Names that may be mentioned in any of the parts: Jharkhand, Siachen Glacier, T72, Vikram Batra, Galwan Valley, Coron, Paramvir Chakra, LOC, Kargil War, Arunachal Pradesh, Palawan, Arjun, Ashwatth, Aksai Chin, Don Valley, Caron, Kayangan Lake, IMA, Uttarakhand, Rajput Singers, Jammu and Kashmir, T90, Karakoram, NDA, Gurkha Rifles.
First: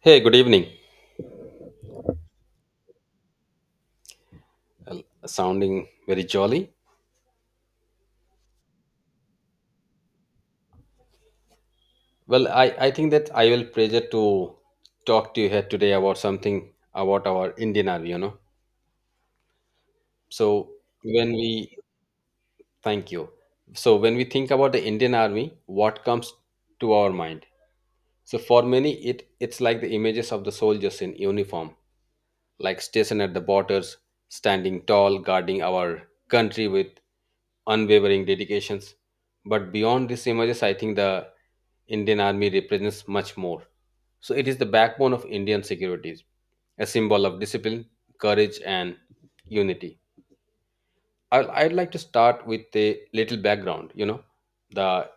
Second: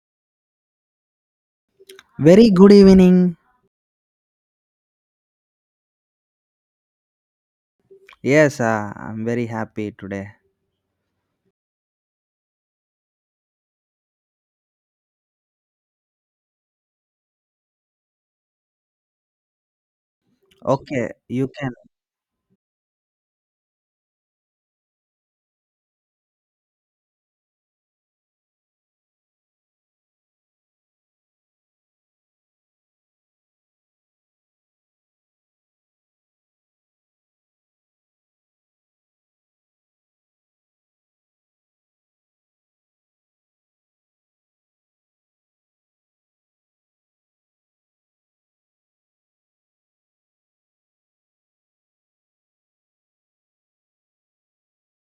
Hey, good evening. Very good evening. Well, sounding very jolly. Yes, I'm very happy today. Well, I think that I will pleasure to talk to you here today about something about our Indian Army, you know. So Okay, when you can. we thank you. So when we think about the Indian Army, what comes to our mind? So for many it's like the images of the soldiers in uniform like stationed at the borders, standing tall, guarding our country with unwavering dedications. But beyond these images, I think the Indian Army represents much more. So it is the backbone of Indian securities, a symbol of discipline, courage, and unity. I'd like to start with a little background. You know, the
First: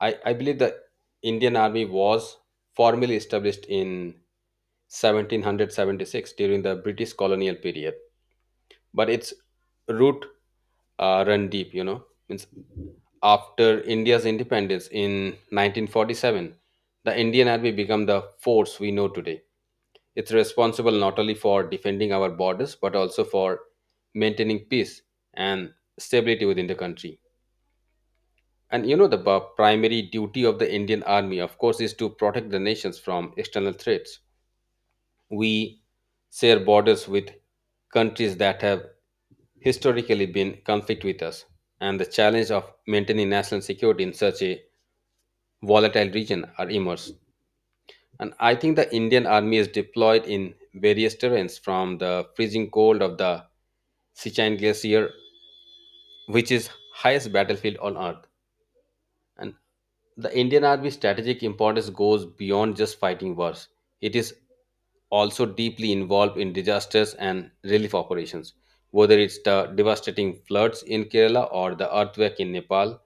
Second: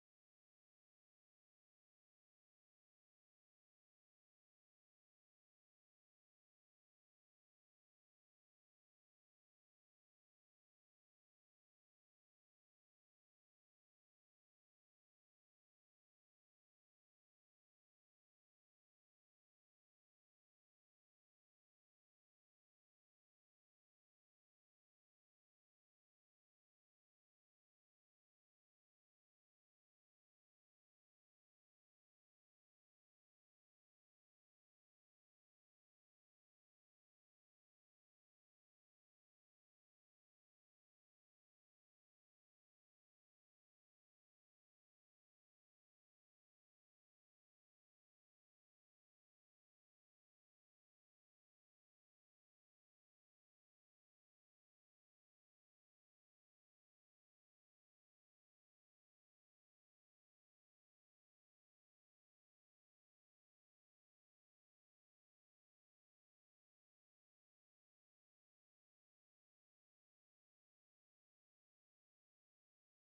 I believe the Indian Army was formally established in 1776 during the British colonial period, but its root run deep, you know. Means after India's independence in 1947, the Indian Army became the force we know today. It's responsible not only for defending our borders but also for maintaining peace and stability within the country. And you know, the primary duty of the Indian Army, of course, is to protect the nations from external threats. We share borders with countries that have historically been conflict with us, and the challenge of maintaining national security in such a volatile region are immense. And I think the Indian Army is deployed in various terrains from the freezing cold of the Sichuan Glacier, which is highest battlefield on Earth, and the Indian Army's strategic importance goes beyond just fighting wars. It is also deeply involved in disasters and relief operations, whether it's the devastating floods in Kerala or the earthquake in Nepal.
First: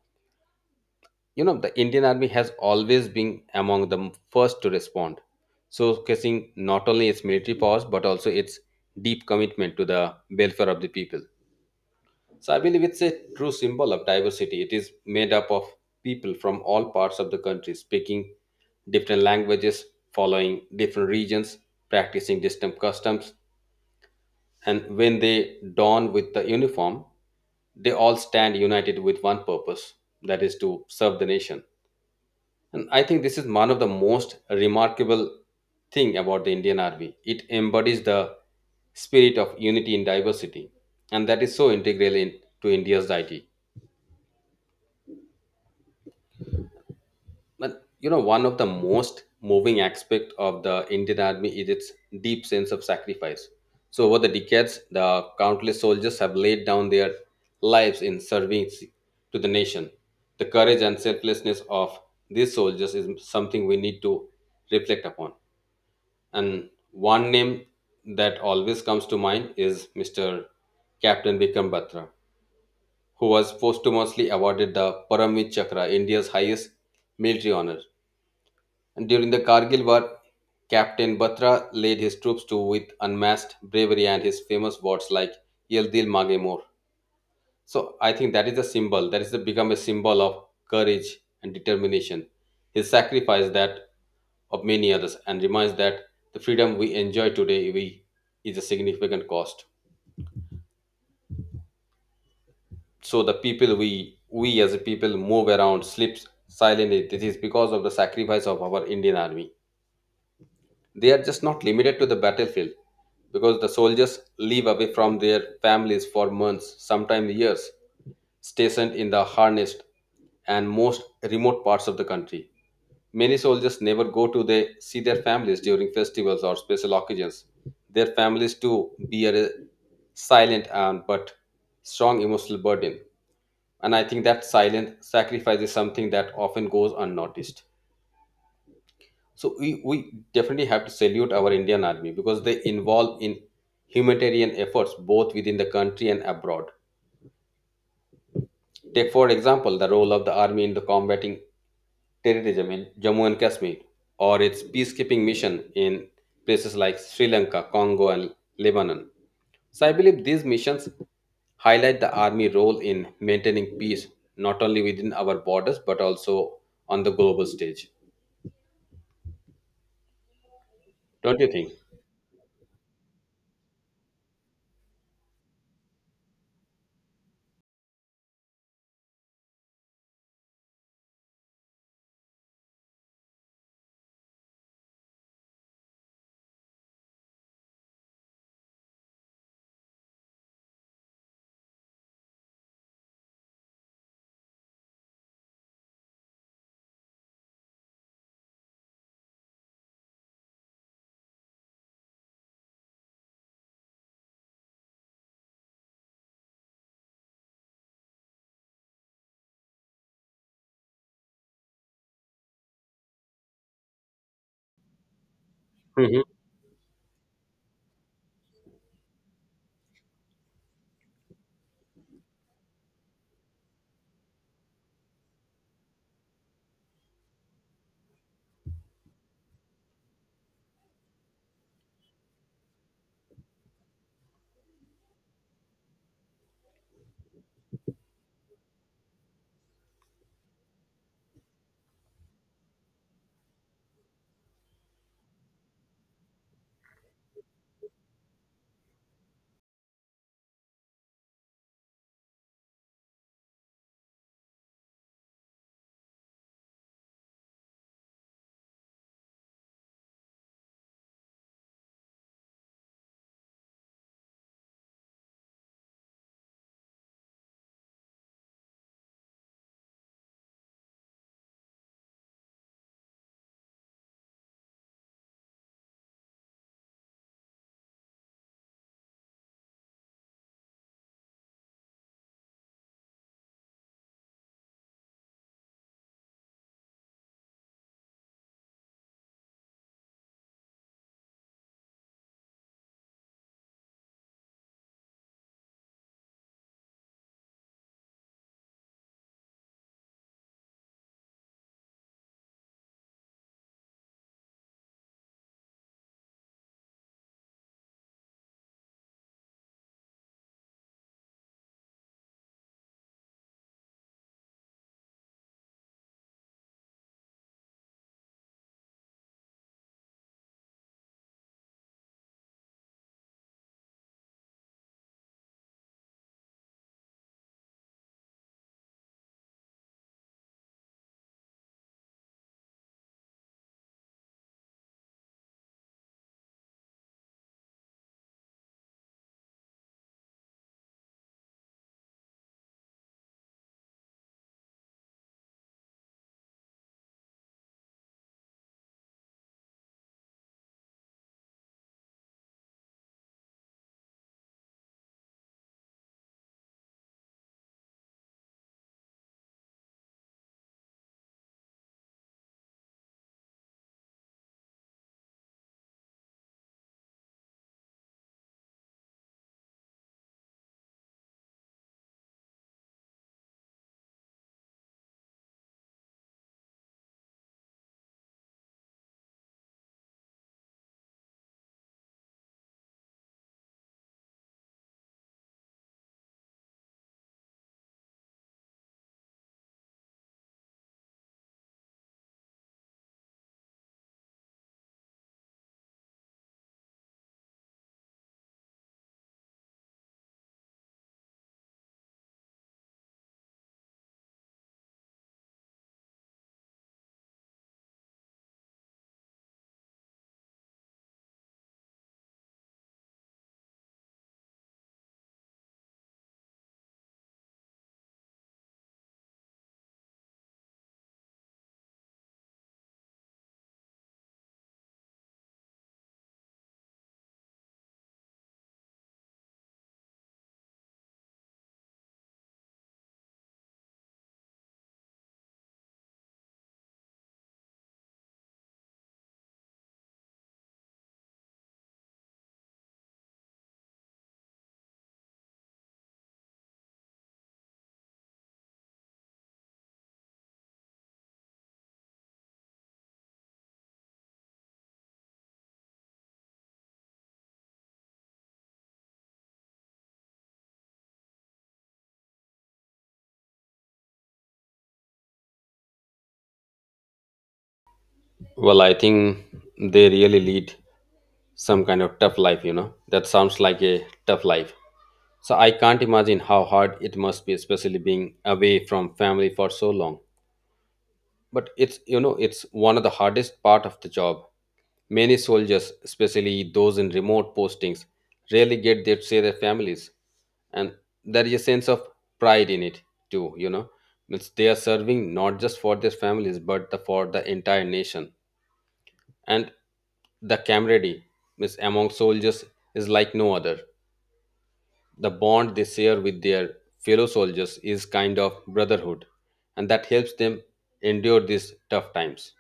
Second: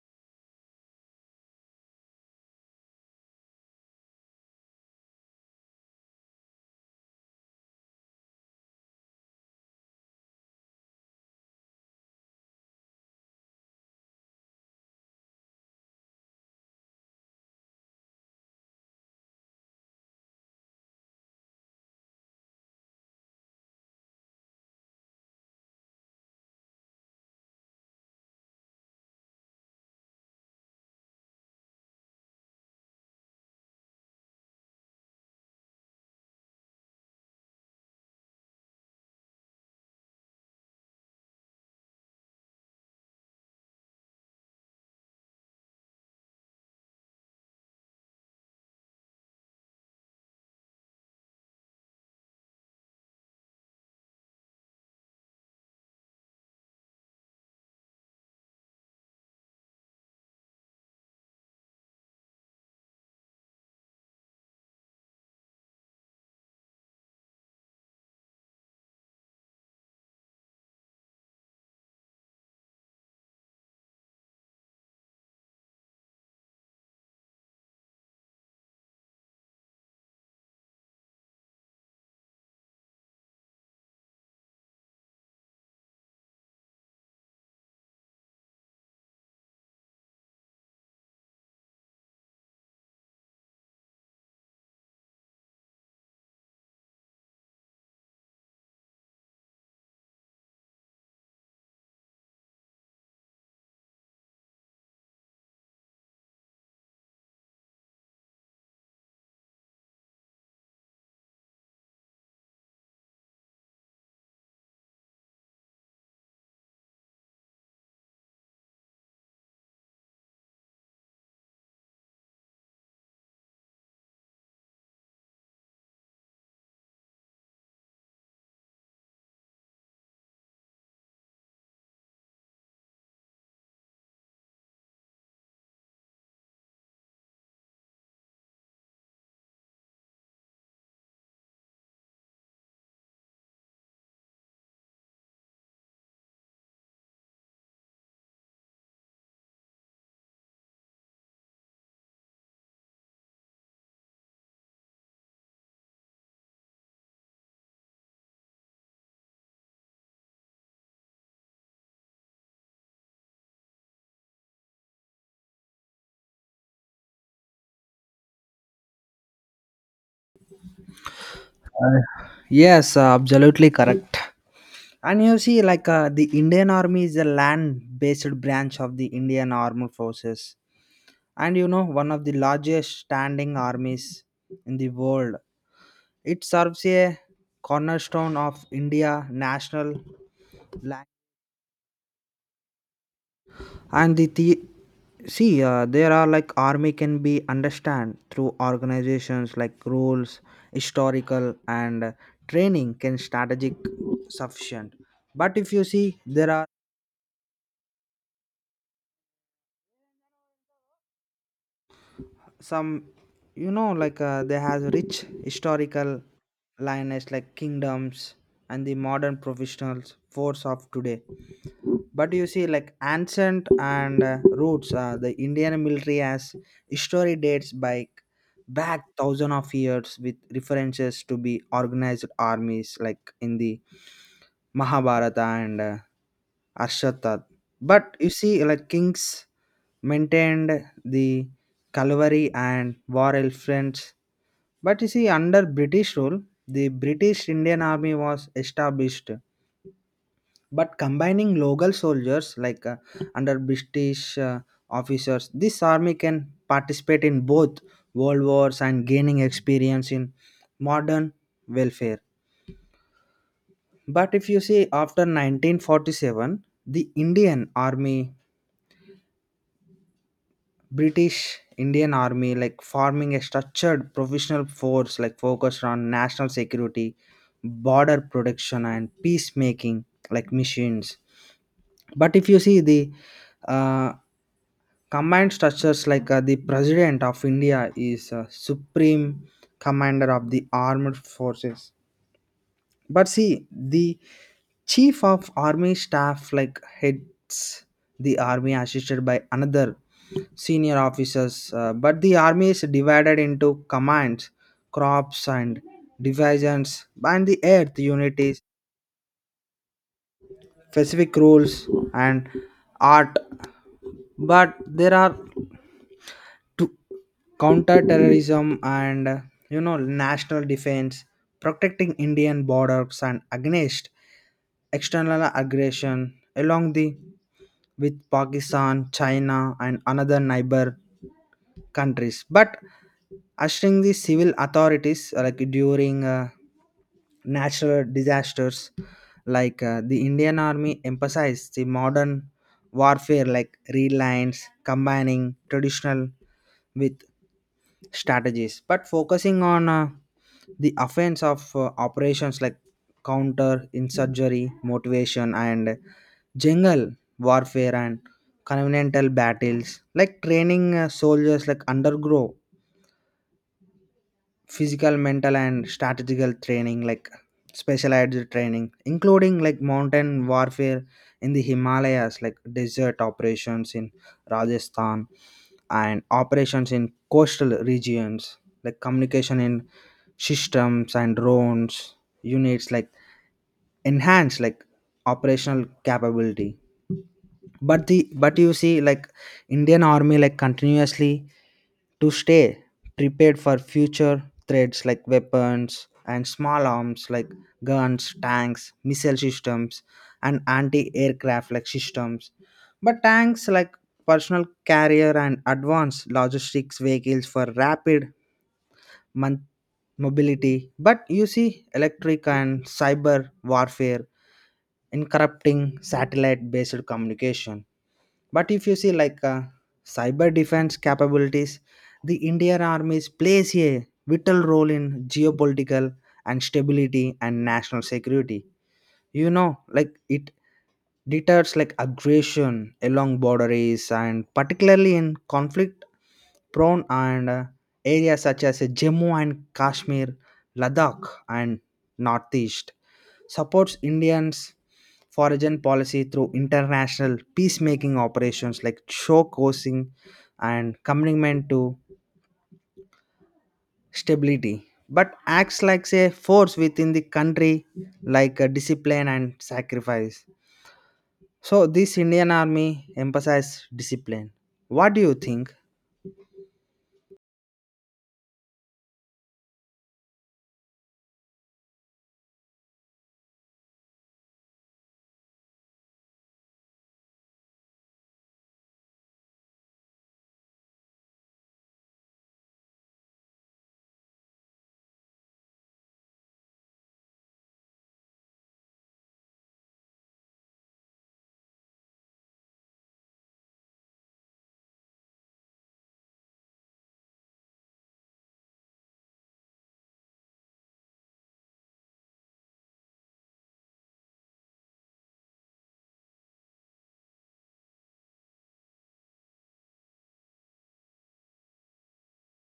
You know, the Indian Army has always been among the first to respond, showcasing not only its military powers but also its deep commitment to the welfare of the people. So I believe it's a true symbol of diversity. It is made up of people from all parts of the country, speaking different languages, following different regions, practicing distant customs, and when they don with the uniform, they all stand united with one purpose, that is to serve the nation. And I think this is one of the most remarkable thing about the Indian Army. It embodies the spirit of unity in diversity, and that is so integral in, to India's idea. But you know, one of the most moving aspect of the Indian Army is its deep sense of sacrifice. So over the decades, the countless soldiers have laid down their lives in service to the nation. The courage and selflessness of these soldiers is something we need to reflect upon. And one name that always comes to mind is Mr. Captain Vikram Batra, who was posthumously awarded the Paramvir Chakra, India's highest military honor. During the Kargil War, Captain Batra led his troops to with unmatched bravery and his famous words like "Yel Dil Mange More." So I think that is a symbol. That is the become a symbol of courage and determination. His sacrifice that of many others and reminds that the freedom we enjoy today we is a significant cost. So the people we as a people move around, sleep silently. This is because of the sacrifice of our Indian army. They are just not limited to the battlefield, because the soldiers live away from their families for months, sometimes years, stationed in the harnessed and most remote parts of the country. Many soldiers never go to they see their families during festivals or special occasions. Their families too bear a silent and but strong emotional burden. And I think that silent sacrifice is something that often goes unnoticed. So we definitely have to salute our Indian army because they involve in humanitarian efforts both within the country and abroad. Take for example the role of the army in the combating terrorism in Jammu and Kashmir or its peacekeeping mission in places like Sri Lanka, Congo and Lebanon. So I believe these missions highlight the army role in maintaining peace not only within our borders but also on the global stage. Don't you think? Uh, Yes, absolutely correct. And you see, like the Indian Army is a land-based branch of the Indian Armed Forces, and you know one of the largest standing armies in the world. It serves a cornerstone of India national. Land. And the see there are like army can be understand through organizations like rules historical and training can strategic sufficient, but if you see there are some you know like they has rich historical Mhm. lioness like kingdoms and the modern professionals force of today, but you see like ancient and roots the indian military has history dates by back thousand of years with references to be organized armies like in the mahabharata and Ashwatth. But you see, like kings maintained the cavalry and war elephants, but you see, under British rule, the British Indian Army was established, but combining local soldiers like under British officers, this army can participate in both world wars and gaining experience in modern welfare. But if you see, after 1947, the Indian Army British Indian Army like forming a structured professional force like focused on national security, border protection and peacemaking like missions. But if you see the uh, command structures like the President of India is Supreme Commander of the Armed Forces, but see, the chief of army staff like heads the army assisted by another senior officers. But the army is divided into commands, crops, and divisions, and the earth unities, specific rules, and art. But there are two. Counterterrorism and you know national defense protecting indian borders and against external aggression along the with pakistan china and another neighbor countries, but ushering the civil authorities like during natural disasters like the indian army emphasized the modern warfare like reliance combining traditional with strategies but focusing on the offense of operations like counter insurgery motivation and jungle warfare and continental battles like training soldiers like undergrow physical mental and strategical training like specialized training including like mountain warfare in the himalayas like desert operations in rajasthan and operations in coastal regions like communication in systems and drones units like enhance like operational capability, but the but you see like indian army like continuously to stay prepared for future threats like weapons and small arms like guns tanks missile systems and anti-aircraft like systems, but tanks like personal carrier and advanced logistics vehicles for rapid mon- mobility, but you see electric and cyber warfare in satellite based communication, but if you see like cyber defense capabilities, the indian armies plays a vital role in geopolitical and stability and national security. You know like it deters like aggression along borders and particularly in conflict prone and areas such as Jammu and Kashmir, Ladakh, and Northeast supports Indians foreign policy through international peacemaking operations like showcasing and commitment to stability, but acts like a force within the country like a discipline and sacrifice. So this Indian army emphasized discipline. What do you think? Well, I think they really lead some kind of tough life, you know. That sounds like a tough life. So I can't imagine how hard it must be, especially being away from family for so long. But it's, you know, it's one of the hardest part of the job. Many soldiers, especially those in remote postings, rarely get their see their families. And there is a sense of pride in it too, you know. Means they are serving not just for their families, but the, for the entire nation. And the camaraderie means among soldiers is like no other. The bond they share with their fellow soldiers is kind of brotherhood, and that helps them endure these tough times.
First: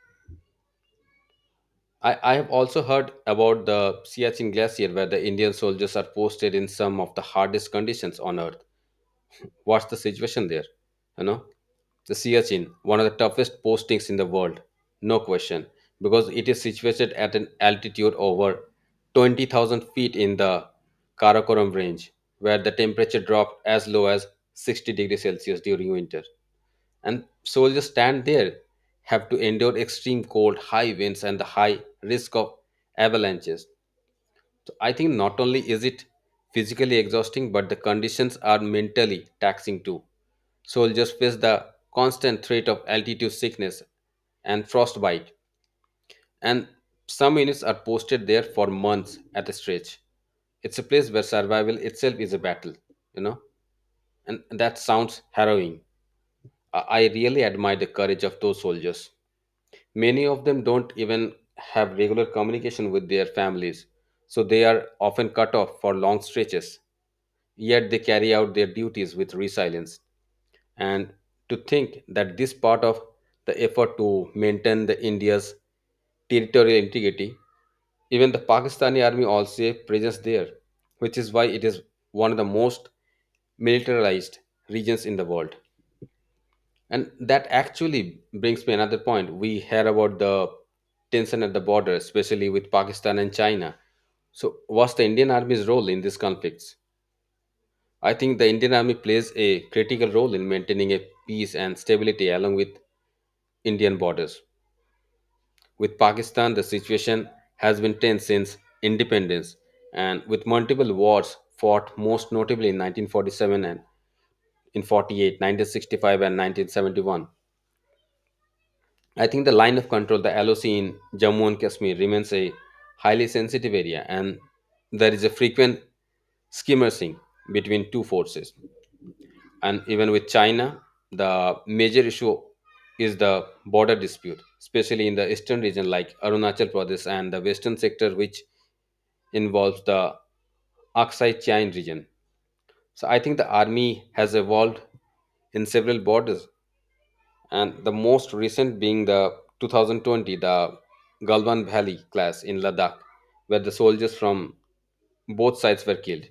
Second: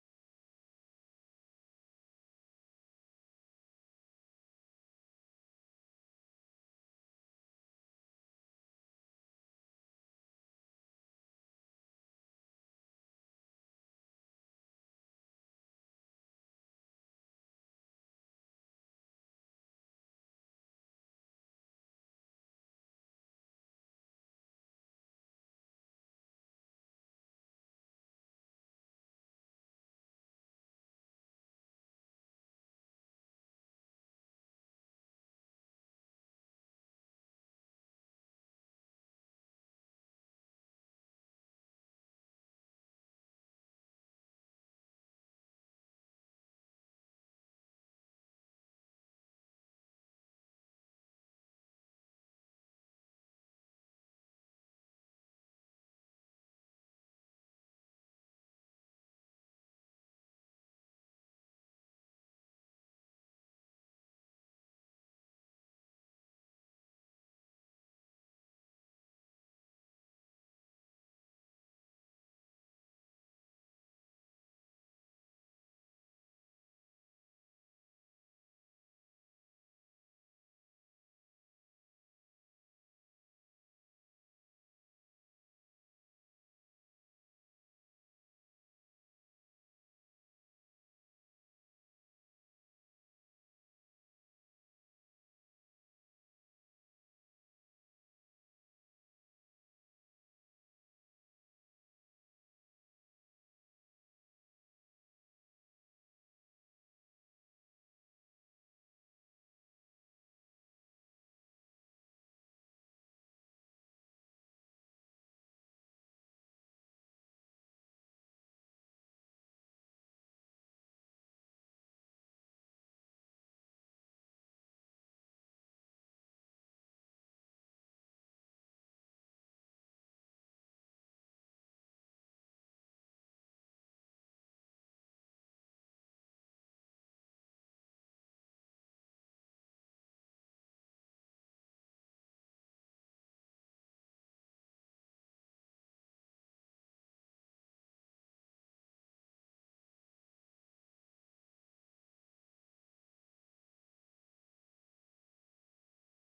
I have also heard about the Siachen Glacier where the Indian soldiers are posted in some of the hardest conditions on Earth. What's the situation there, you know? The Siachen, one of the toughest postings in the world, no question, because it is situated at an altitude over 20,000 feet in the Karakoram range, where the temperature dropped as low as 60 degrees Celsius during winter. And soldiers stand there, have to endure extreme cold, high winds, and the high risk of avalanches. So I think not only is it physically exhausting, but the conditions are mentally taxing too. Soldiers face the constant threat of altitude sickness and frostbite, and some units are posted there for months at a stretch. It's a place where survival itself is a battle, you know, and that sounds harrowing. I really admire the courage of those soldiers. Many of them don't even have regular communication with their families, so they are often cut off for long stretches. Yet they carry out their duties with resilience. And to think that this part of the effort to maintain the India's territorial integrity, even the Pakistani army also a presence there, which is why it is one of the most militarized regions in the world. And that actually brings me another point. We hear about the tension at the border, especially with Pakistan and China. So, what's the Indian Army's role in these conflicts? I think the Indian Army plays a critical role in maintaining a peace and stability along with Indian borders. With Pakistan, the situation has been tense since independence, and with multiple wars fought, most notably in 1947 and in 48, 1965, and 1971. I think the line of control, the LOC in Jammu and Kashmir, remains a highly sensitive area, and there is a frequent skirmishing between two forces. And even with China, the major issue is the border dispute, especially in the eastern region like Arunachal Pradesh and the western sector, which involves the Aksai Chain region. So I think the army has evolved in several borders and the most recent being the 2020 the Galwan Valley class in Ladakh, where the soldiers from both sides were killed.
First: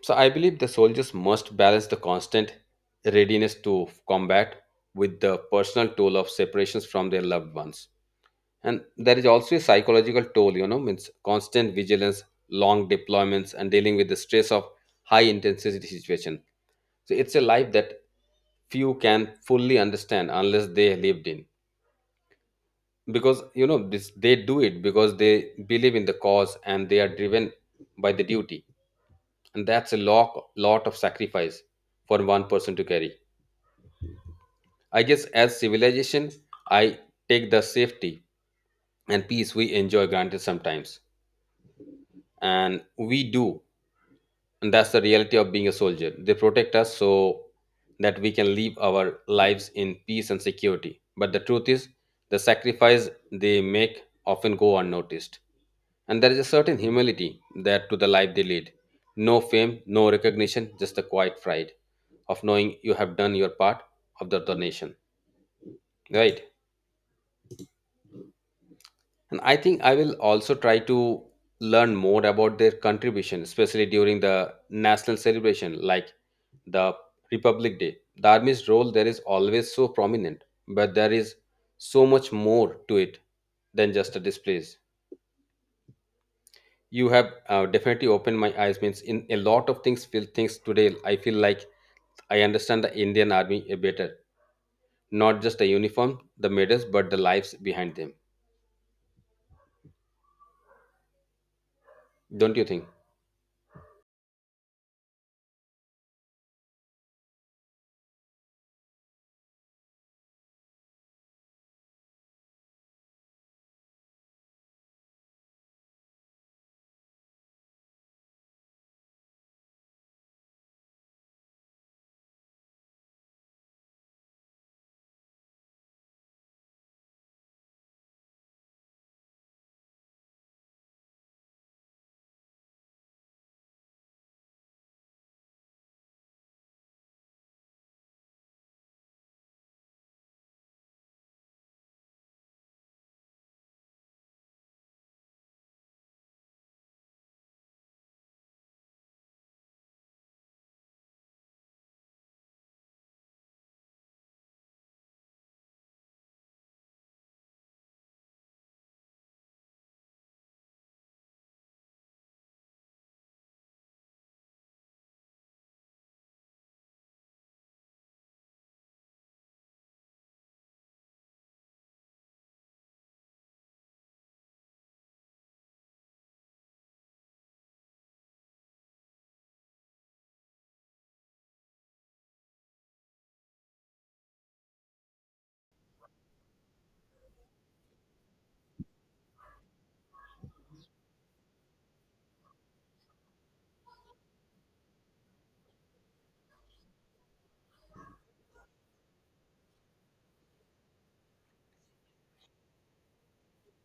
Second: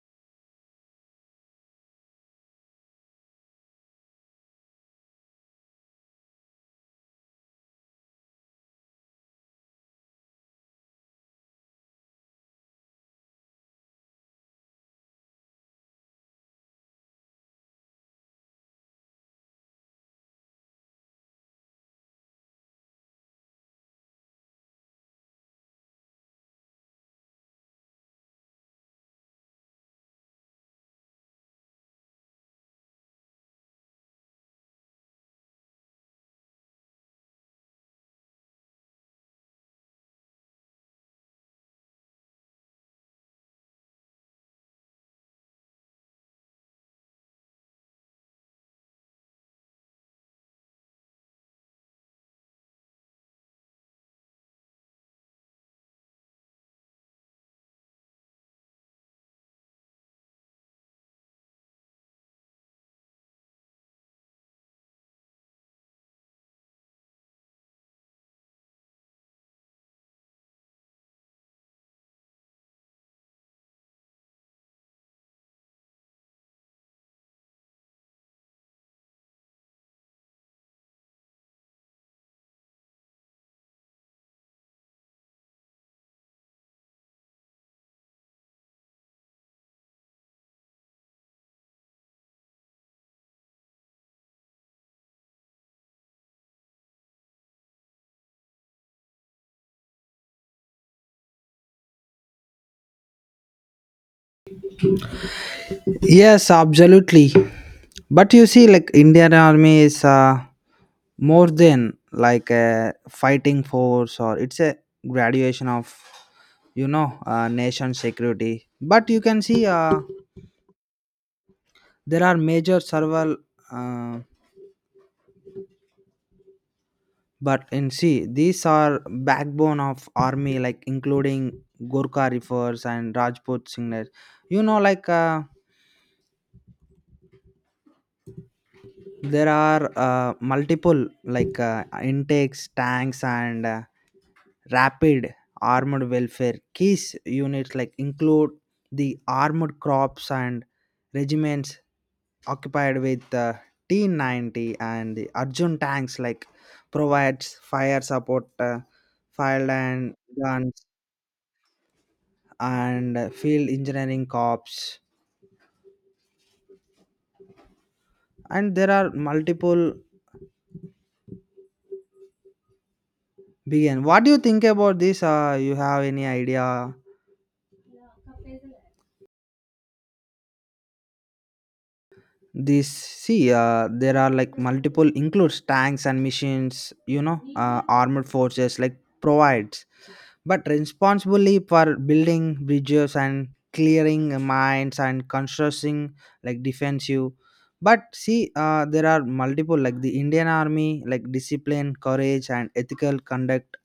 So I believe the soldiers must balance the constant readiness to combat with the personal toll of separations from their loved ones. And there is also a psychological toll, you know, means constant vigilance, long deployments, and dealing with the stress of high intensity situation. So it's a life that few can fully understand unless they lived in. Because you know this they do it because they believe in the cause and they are driven by the duty, and that's a lot of sacrifice for one person to carry. I guess as civilization I take the safety and peace we enjoy granted sometimes, and we do. And that's the reality of being a soldier. They protect us so that we can live our lives in peace and security. But the truth is, the sacrifice they make often go unnoticed. And there is a certain humility that to the life they lead. No fame, no recognition, just the quiet pride of knowing you have done your part of the donation. Right? And I think I will also try to learn more about their contribution, especially during the national celebration like the Republic Day. The army's role there is always so prominent, but there is so much more to it than just a displays. You have definitely opened my eyes. Means in a lot of things, feel things today. I feel like I understand the Indian army a better, not just the uniform, the medals, but the lives behind them. Don't you think? Yes, absolutely. But you see, like Indian army is more than like a fighting force or it's a graduation of you know nation security. But you can see there are major several. Uh, but in see these are backbone of army like including Gurkha Rifles and Rajput Singers. You know like there are multiple like intakes, tanks and. Rapid armored welfare case units like include the armored crops and regiments occupied with the T90 and the Arjun tanks like provides fire support, fire and guns and field engineering corps and there are multiple begin. What do you think about this? You have any idea? This see there are like multiple includes tanks and machines, you know armored forces like provides but responsibly for building bridges and clearing mines and constructing like defensive, but see there are multiple like the indian army like discipline courage and ethical conduct,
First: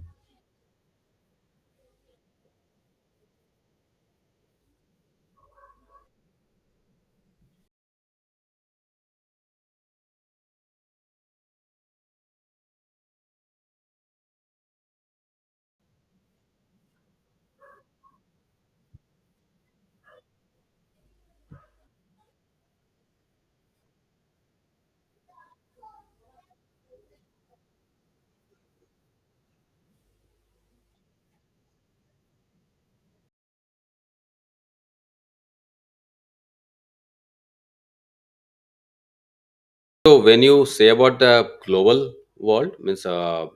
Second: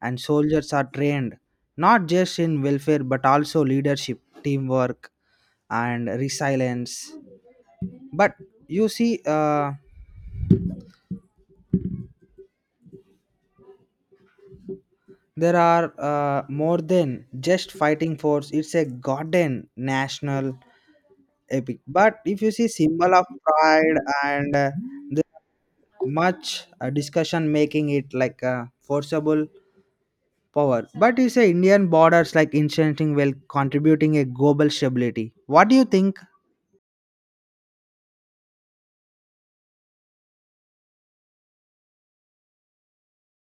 and soldiers are trained not just in welfare but also leadership teamwork and resilience. But you see there are more than just fighting force, it's a goddamn national epic, but if you see symbol of pride and the much discussion making it like a forcible power, but you say indian borders like incenting well contributing a global stability. What do you think? So when you say about the global world, means uh,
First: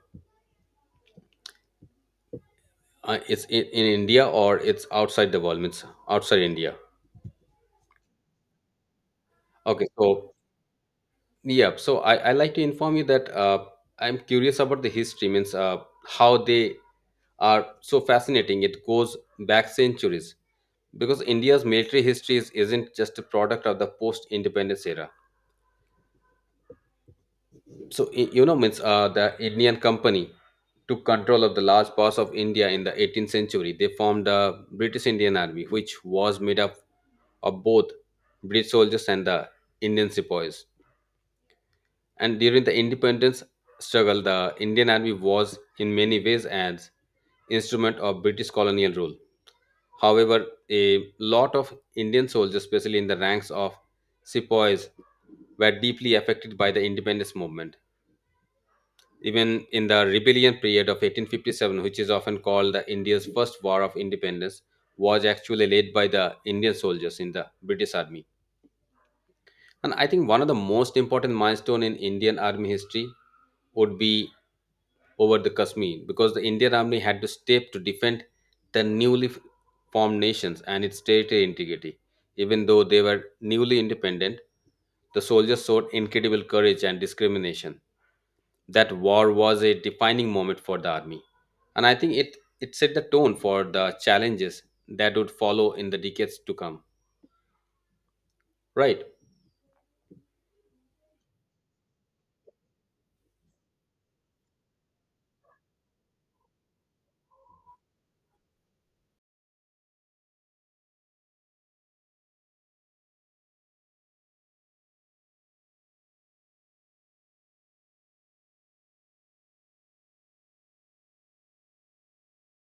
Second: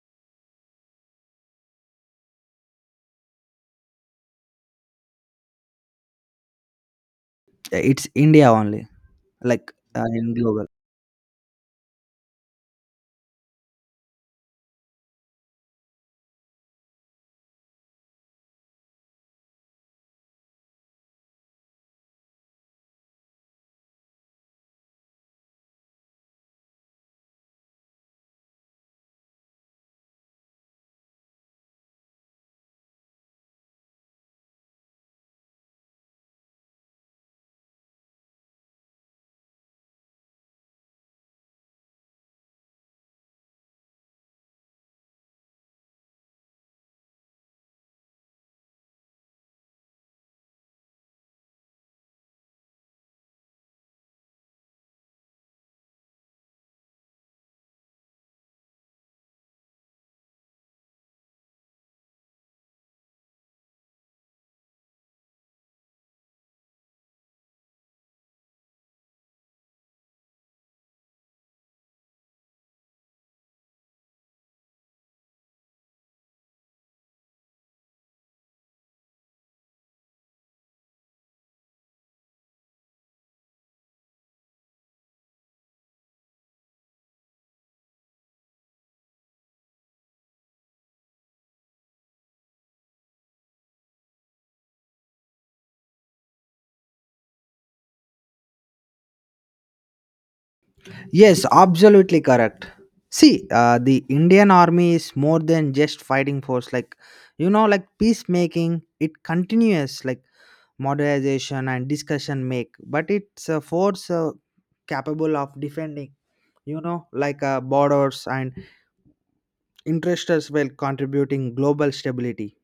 uh, it's in India or it's outside the world, means outside India. It's india only, like Okay, in so global. yeah, so I like to inform you that I'm curious about the history, means how they are so fascinating. It goes back centuries because India's military history isn't just a product of the post-independence era. So I- you know means The Indian company took control of the large parts of india in the 18th century. They formed the british indian army, which was made up of both british soldiers and the indian sepoys. And during the independence struggle, the indian army was in many ways an instrument of british colonial rule. However, a lot of indian soldiers, especially in the ranks of sepoys, were deeply affected by the independence movement. Even in the rebellion period of 1857, which is often called the India's first war of independence, was actually led by the Indian soldiers in the British Army. And I think one of the most important milestone in Indian Army history would be over the Kashmir, because the Indian Army had to step to defend the formed nations and its territory integrity. Even though they were newly independent, the soldiers showed incredible courage and discrimination. That war was a defining moment for the army, and I think it set the tone for the challenges that would follow in the decades to come, right? Yes, absolutely correct. See, the Indian army is more than just fighting force. Like, you know, like peacemaking, it continues like modernization and discussion make, but it's a force capable of defending. You know, like borders and interests while contributing global stability.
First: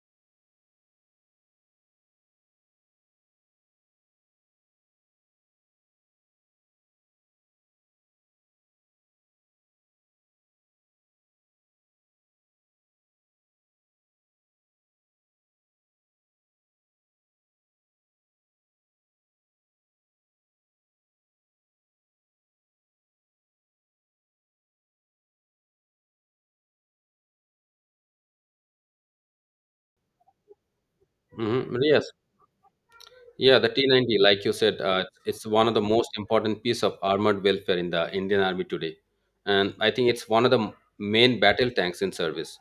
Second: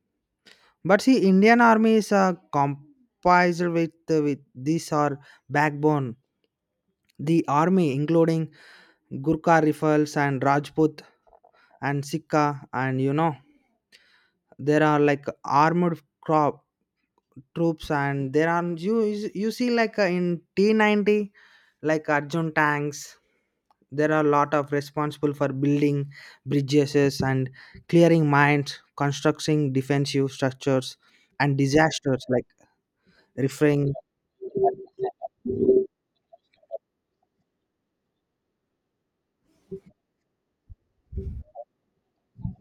But see, Indian army is composed with these are backbone the army including Gurkha rifles and Rajput and Sikha, and you know there are like armored crop troops, and there are you see like in T90 like Arjun tanks. There are a lot of responsible for building bridges and clearing mines constructing defensive structures and Hmm, yes. disasters like Yeah, the referring. T-90, like you said, it's one of the most important piece of armored welfare in the indian army today. And I think it's one of the main battle tanks in service.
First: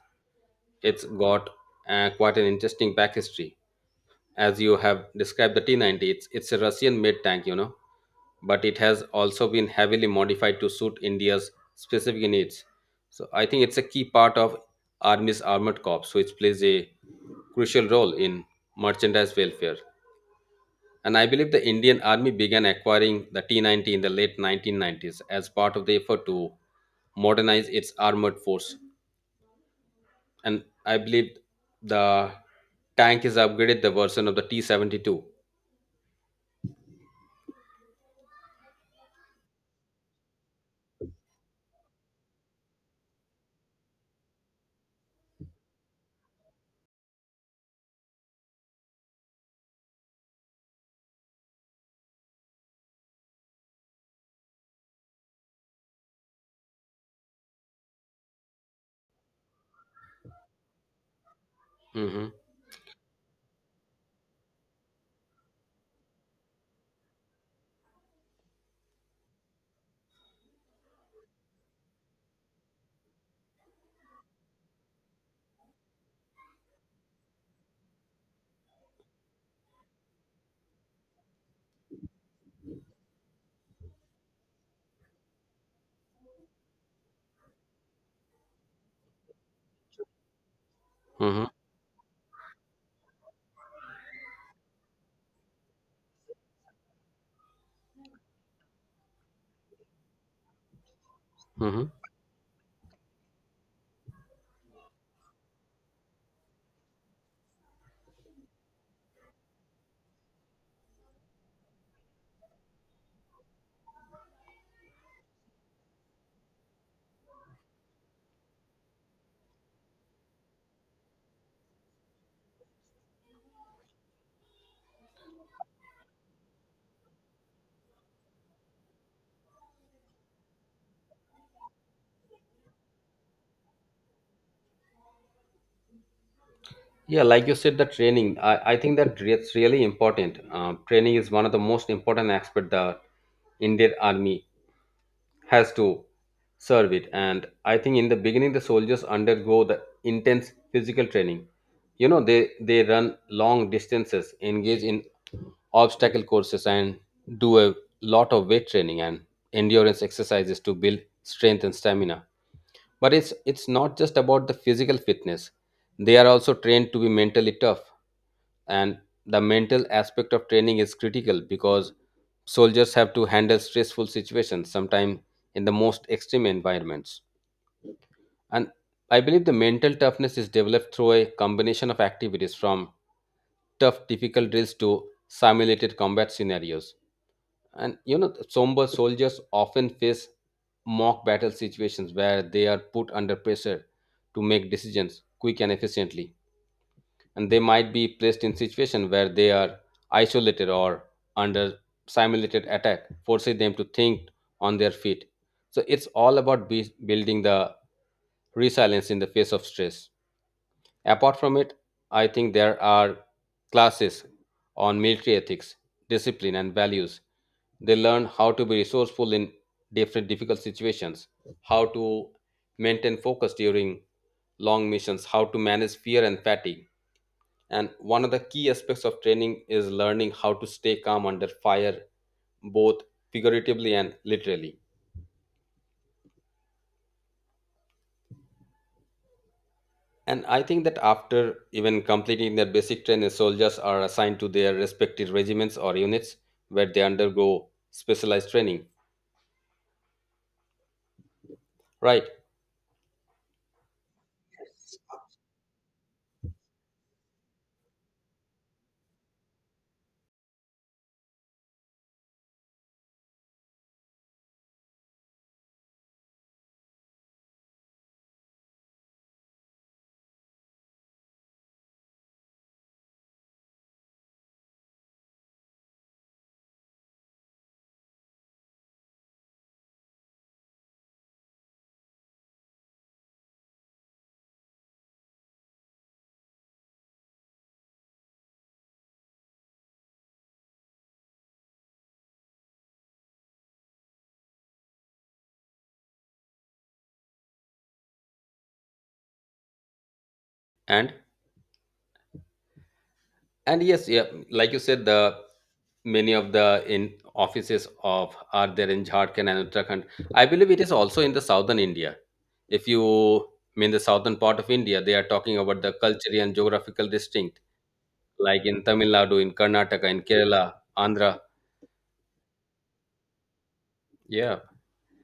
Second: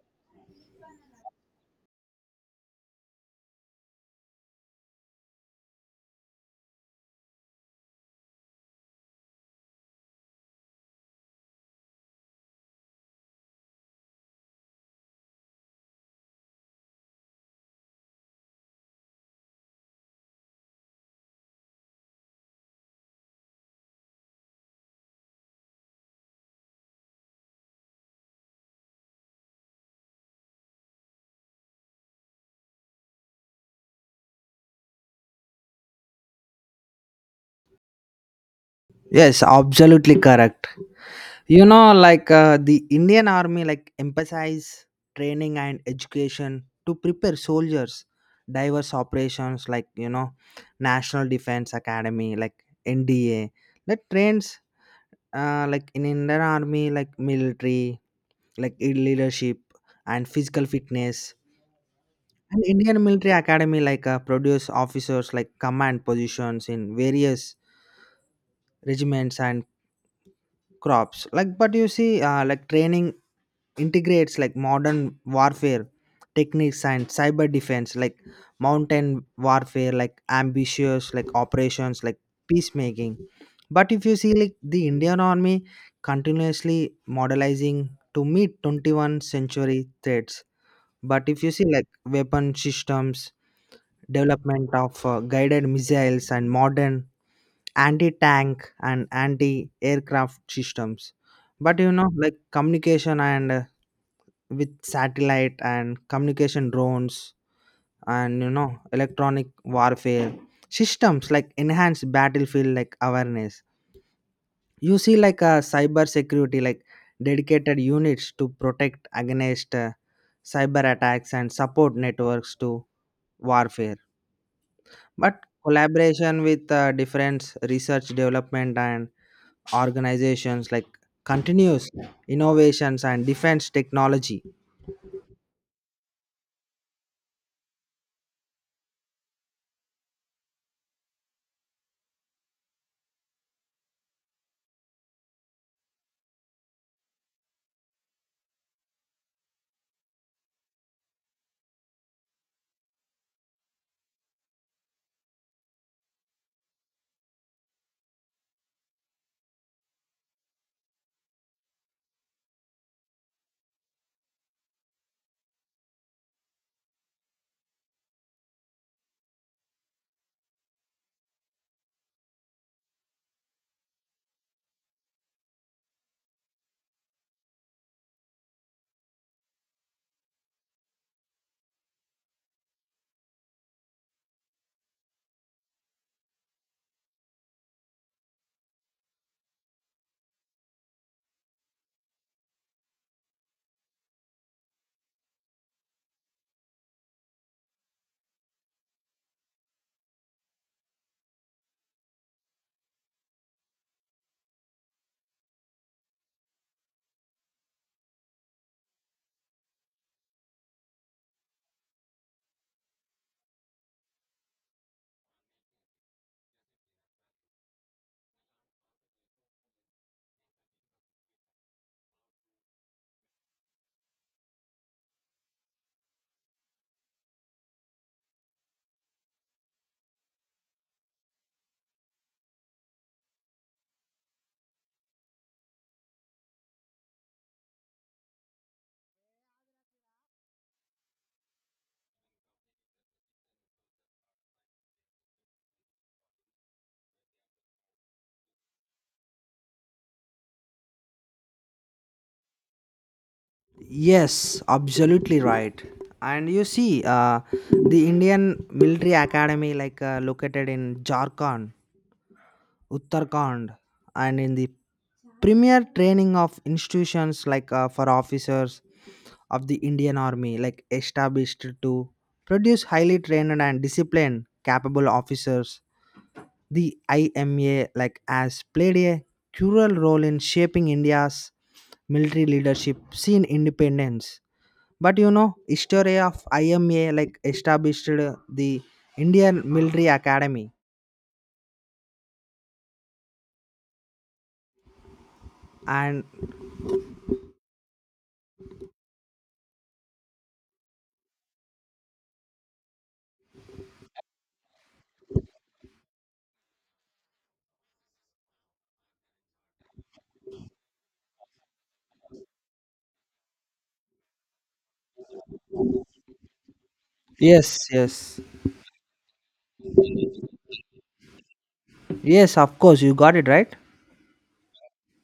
It's got quite an interesting back history. As you have described the T-90, it's a russian made tank, you know, but it has also been heavily modified to suit India's specific needs. So I think it's a key part of Army's armored corps, which plays a crucial role in merchandise welfare. And I believe the Indian Army began acquiring the T-90 in the late 1990s as part of the effort to modernize its armored force. And I believe the tank is upgraded the version of the T-72. Yes, absolutely correct. You know, like the Indian Army, like emphasize training and education to prepare soldiers. Diverse operations, like you know, National Defense Academy, like NDA, that trains like in Indian Army, like military, like leadership and physical fitness. Hmm. And Indian Military Academy, like produce officers like command positions in various regiments and crops. Like, but you see, like training integrates like modern warfare techniques and cyber defense like mountain warfare like ambitious like operations like peacemaking, but if you see like the indian army continuously modelizing to meet 21st century threats, but if Hmm. you see like weapon systems development of guided missiles and modern anti-tank and anti-aircraft systems, but Hmm. you know like communication and with satellite and communication drones, and you know electronic warfare systems like enhanced battlefield like awareness. You see like a cyber security like dedicated units to protect against cyber attacks and support networks to warfare, but collaboration with different research development and organizations like continuous innovations and defense technology. Yeah, like you said, the training. I think that it's really important. Training is one of the most important aspect the Indian army has to serve it. And I think in the beginning, the soldiers undergo the intense physical training. You know, they run long distances, engage in obstacle courses, and do a lot of weight training and endurance exercises to build strength and stamina. But it's not just about the physical fitness. They are also trained to be mentally tough. And the mental aspect of training is critical because soldiers have to handle stressful situations, sometimes in the most extreme environments. And I believe the mental toughness is developed through a combination of activities, from tough, difficult drills to simulated combat scenarios. And you know, somber soldiers often face mock battle situations where they are put under pressure to make decisions quick and efficiently. And they might be placed in situations where they are isolated or under simulated attack, forcing them to think on their feet. So it's all about building the resilience in the face of stress. Apart from it, I think there are classes on military ethics, discipline, and values. They learn how to be resourceful in different difficult situations, how to maintain focus during long missions, how to manage fear and fatigue. And one of the key aspects of training is learning how to stay calm under fire, both figuratively and literally. And I think that after even completing their basic training, soldiers are assigned to their respective regiments or units where they undergo specialized training. Right. Yes, absolutely right. And you see, the Indian Military Academy, like located in Jharkhand, Uttarakhand, and in the premier training of institutions like for officers of the Indian Army, like established to produce highly trained and disciplined, capable officers. The IMA, like, has played a crucial role in shaping India's military leadership since independence, but you know, history of IMA like established the Indian Military Academy and And and yes, yeah, like you said, the many of the in offices of are there in Jharkhand and Uttarakhand. I believe it is also in the southern India. If you mean the southern part of India, they are talking about the cultural and geographical distinct, yes, yes, like in Tamil Nadu, in Karnataka, in Kerala, Andhra. yes, of course, you got it right. Yeah.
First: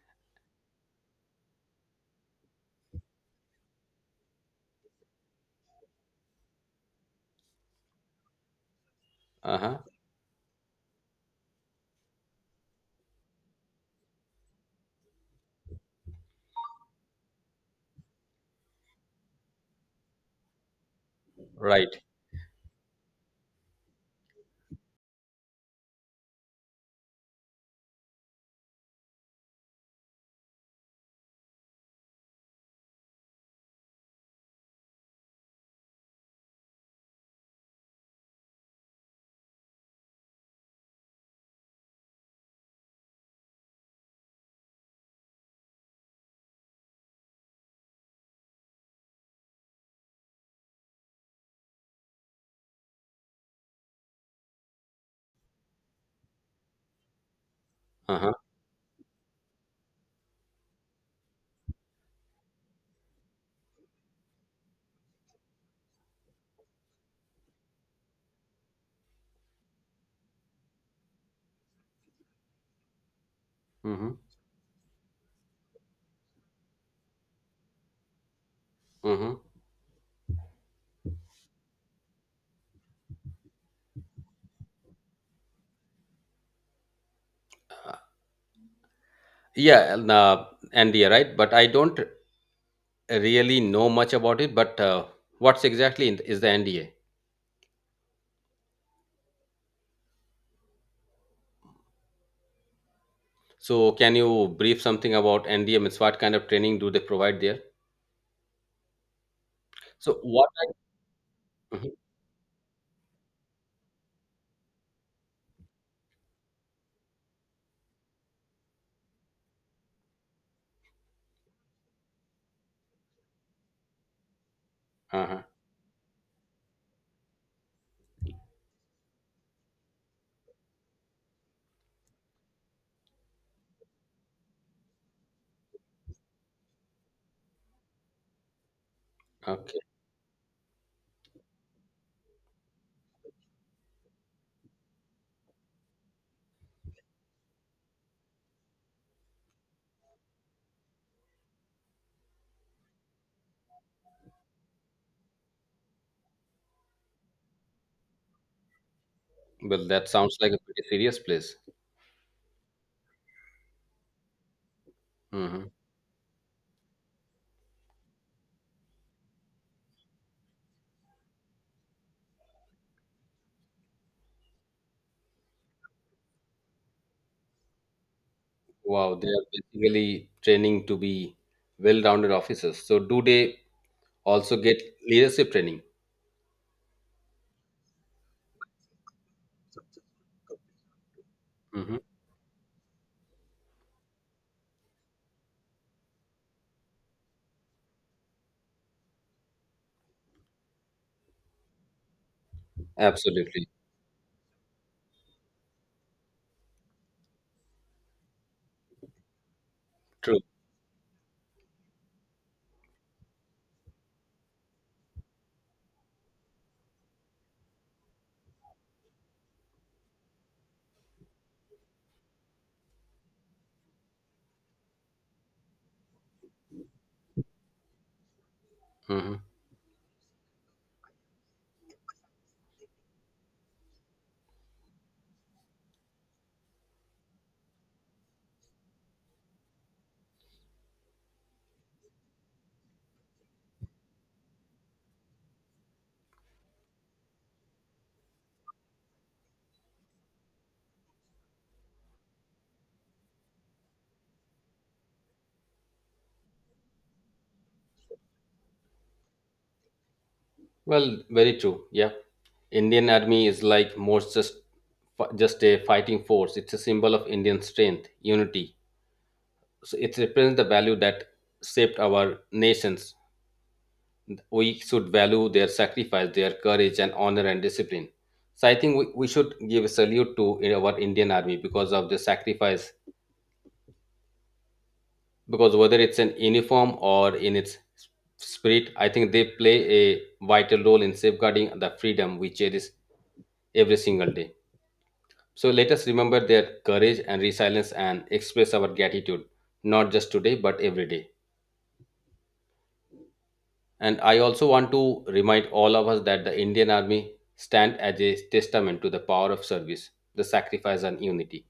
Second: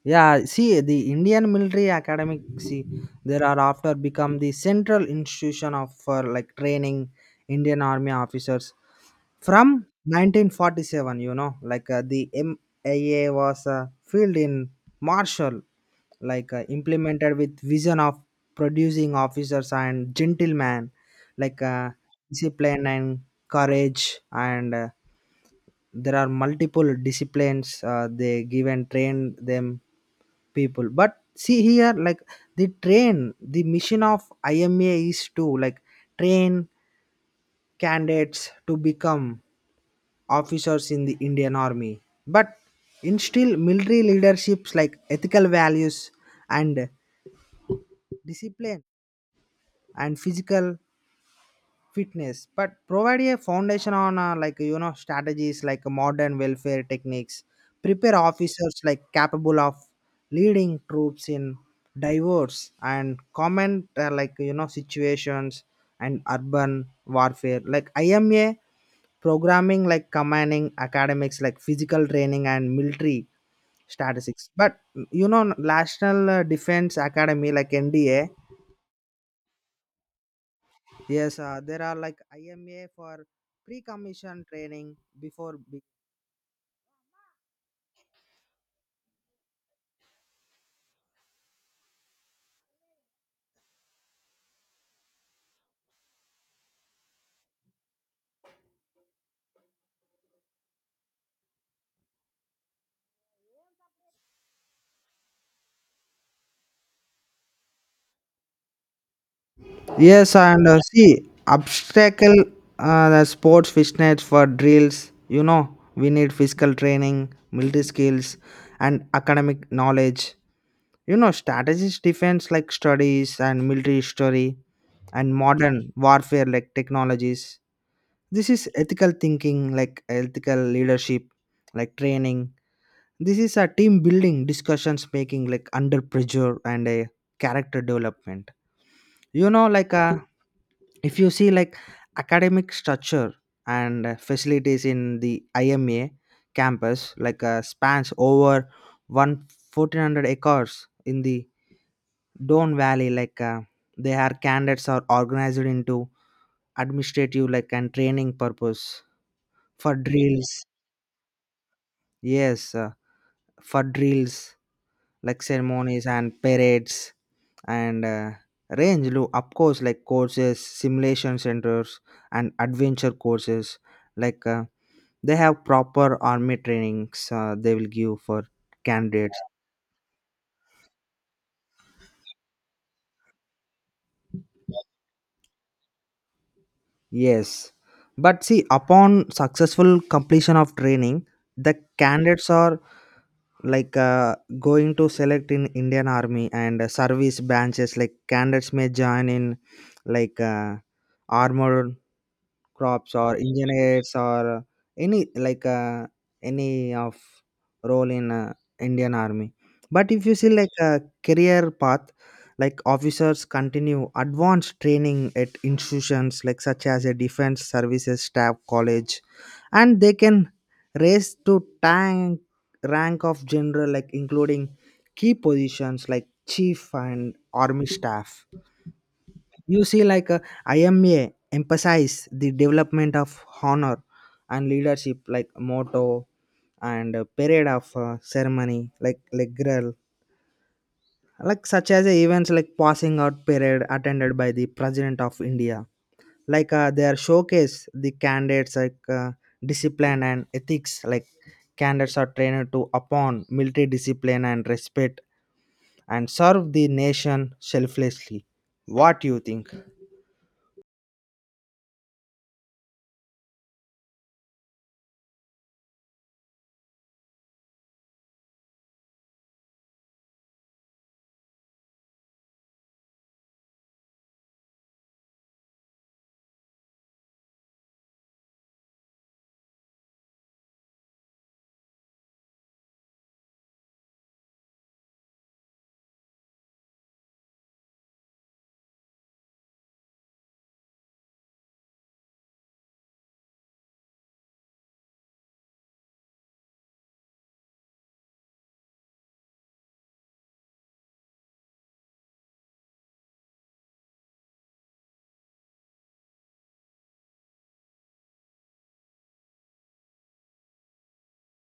Yeah, see, the Indian Military Academy, see, there are after become the central institution of for like training Indian Army officers. Uh From huh. 1947, you know, like the MIA was filled in Marshall, like implemented with vision of producing officers and gentlemen, like Right. discipline and courage. And there are multiple disciplines they give and train them people, but see here like the train the mission of ima is to like train candidates to become officers in the Indian Army, but instill military leaderships like ethical values and discipline and physical fitness, but provide a foundation on like you know strategies like modern welfare techniques prepare Uh huh. officers like capable of leading troops in diverse and common like you know situations and urban warfare like ima programming like commanding academics like physical training and military Mm-hmm. statistics, but you know national defense academy like nda. Mm-hmm. Yes, there are like IMA for pre-commission training before. Yeah, and, NDA, right? But I don't really know much about it. But what's exactly is the NDA? So, can you brief something about NDA? Means what kind of training do they provide there? So, Yes, what? and see I. Mhm. obstacle the sports fitness for drills. You know, we need physical training, military skills, and academic knowledge. You know, strategies, defense like studies and military history and Uh-huh. modern warfare like technologies. This is ethical thinking, like ethical leadership, like training. This is a team building discussions making like under pressure and a character development. You know, Okay. like a if you see like academic structure and facilities in the IMA campus like spans over one 1400 acres in the Don Valley, like they are candidates are organized into administrative like and training purpose Well, for that sounds like drills. a pretty serious place. Yes, for drills like Mm-hmm. ceremonies and parades, and range of course like courses simulation centers and adventure courses like they have proper army trainings they will give for Wow, they candidates. are basically training to be well-rounded officers. So, do they also get leadership training? Yes, but see upon successful completion of training the Mm-hmm. candidates are like going to select in indian army and service branches like candidates may join in like armored crops or Absolutely engineers or any like any of role in indian army, but if you true. see like a career path like officers continue advanced training at institutions like such as a defense services staff college, and they can raise to tank rank of general like including key positions like chief and army staff. Mhm. You see like ima emphasize the development of honor and leadership like motto and period of ceremony like legrel like such as events like passing out parade attended by the president of india, like they are showcase the candidates like discipline and ethics like candidates are trained to upon military discipline and respect and serve the nation selflessly. What you think? Well, very true. Yeah, Indian Army is like more just a fighting force. It's a symbol of Indian strength, unity. So it represents the value that shaped our nations. We should value their sacrifice, their courage, and honor and discipline. So I think we should give a salute to our Indian Army because of the sacrifice. Because whether it's in uniform or in its spirit, I think they play a vital role in safeguarding the freedom we cherish every single day. So let us remember their courage and resilience and express our gratitude, not just today, but every day. And I also want to remind all of us that the Indian Army stand as a testament to the power of service, the sacrifice and unity.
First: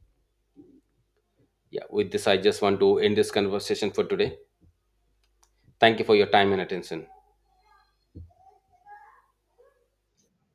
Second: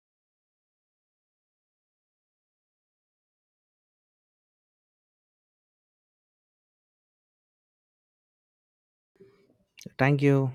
Yeah, with this, I just want to end this conversation for today. Thank you for your time and attention. Thank you.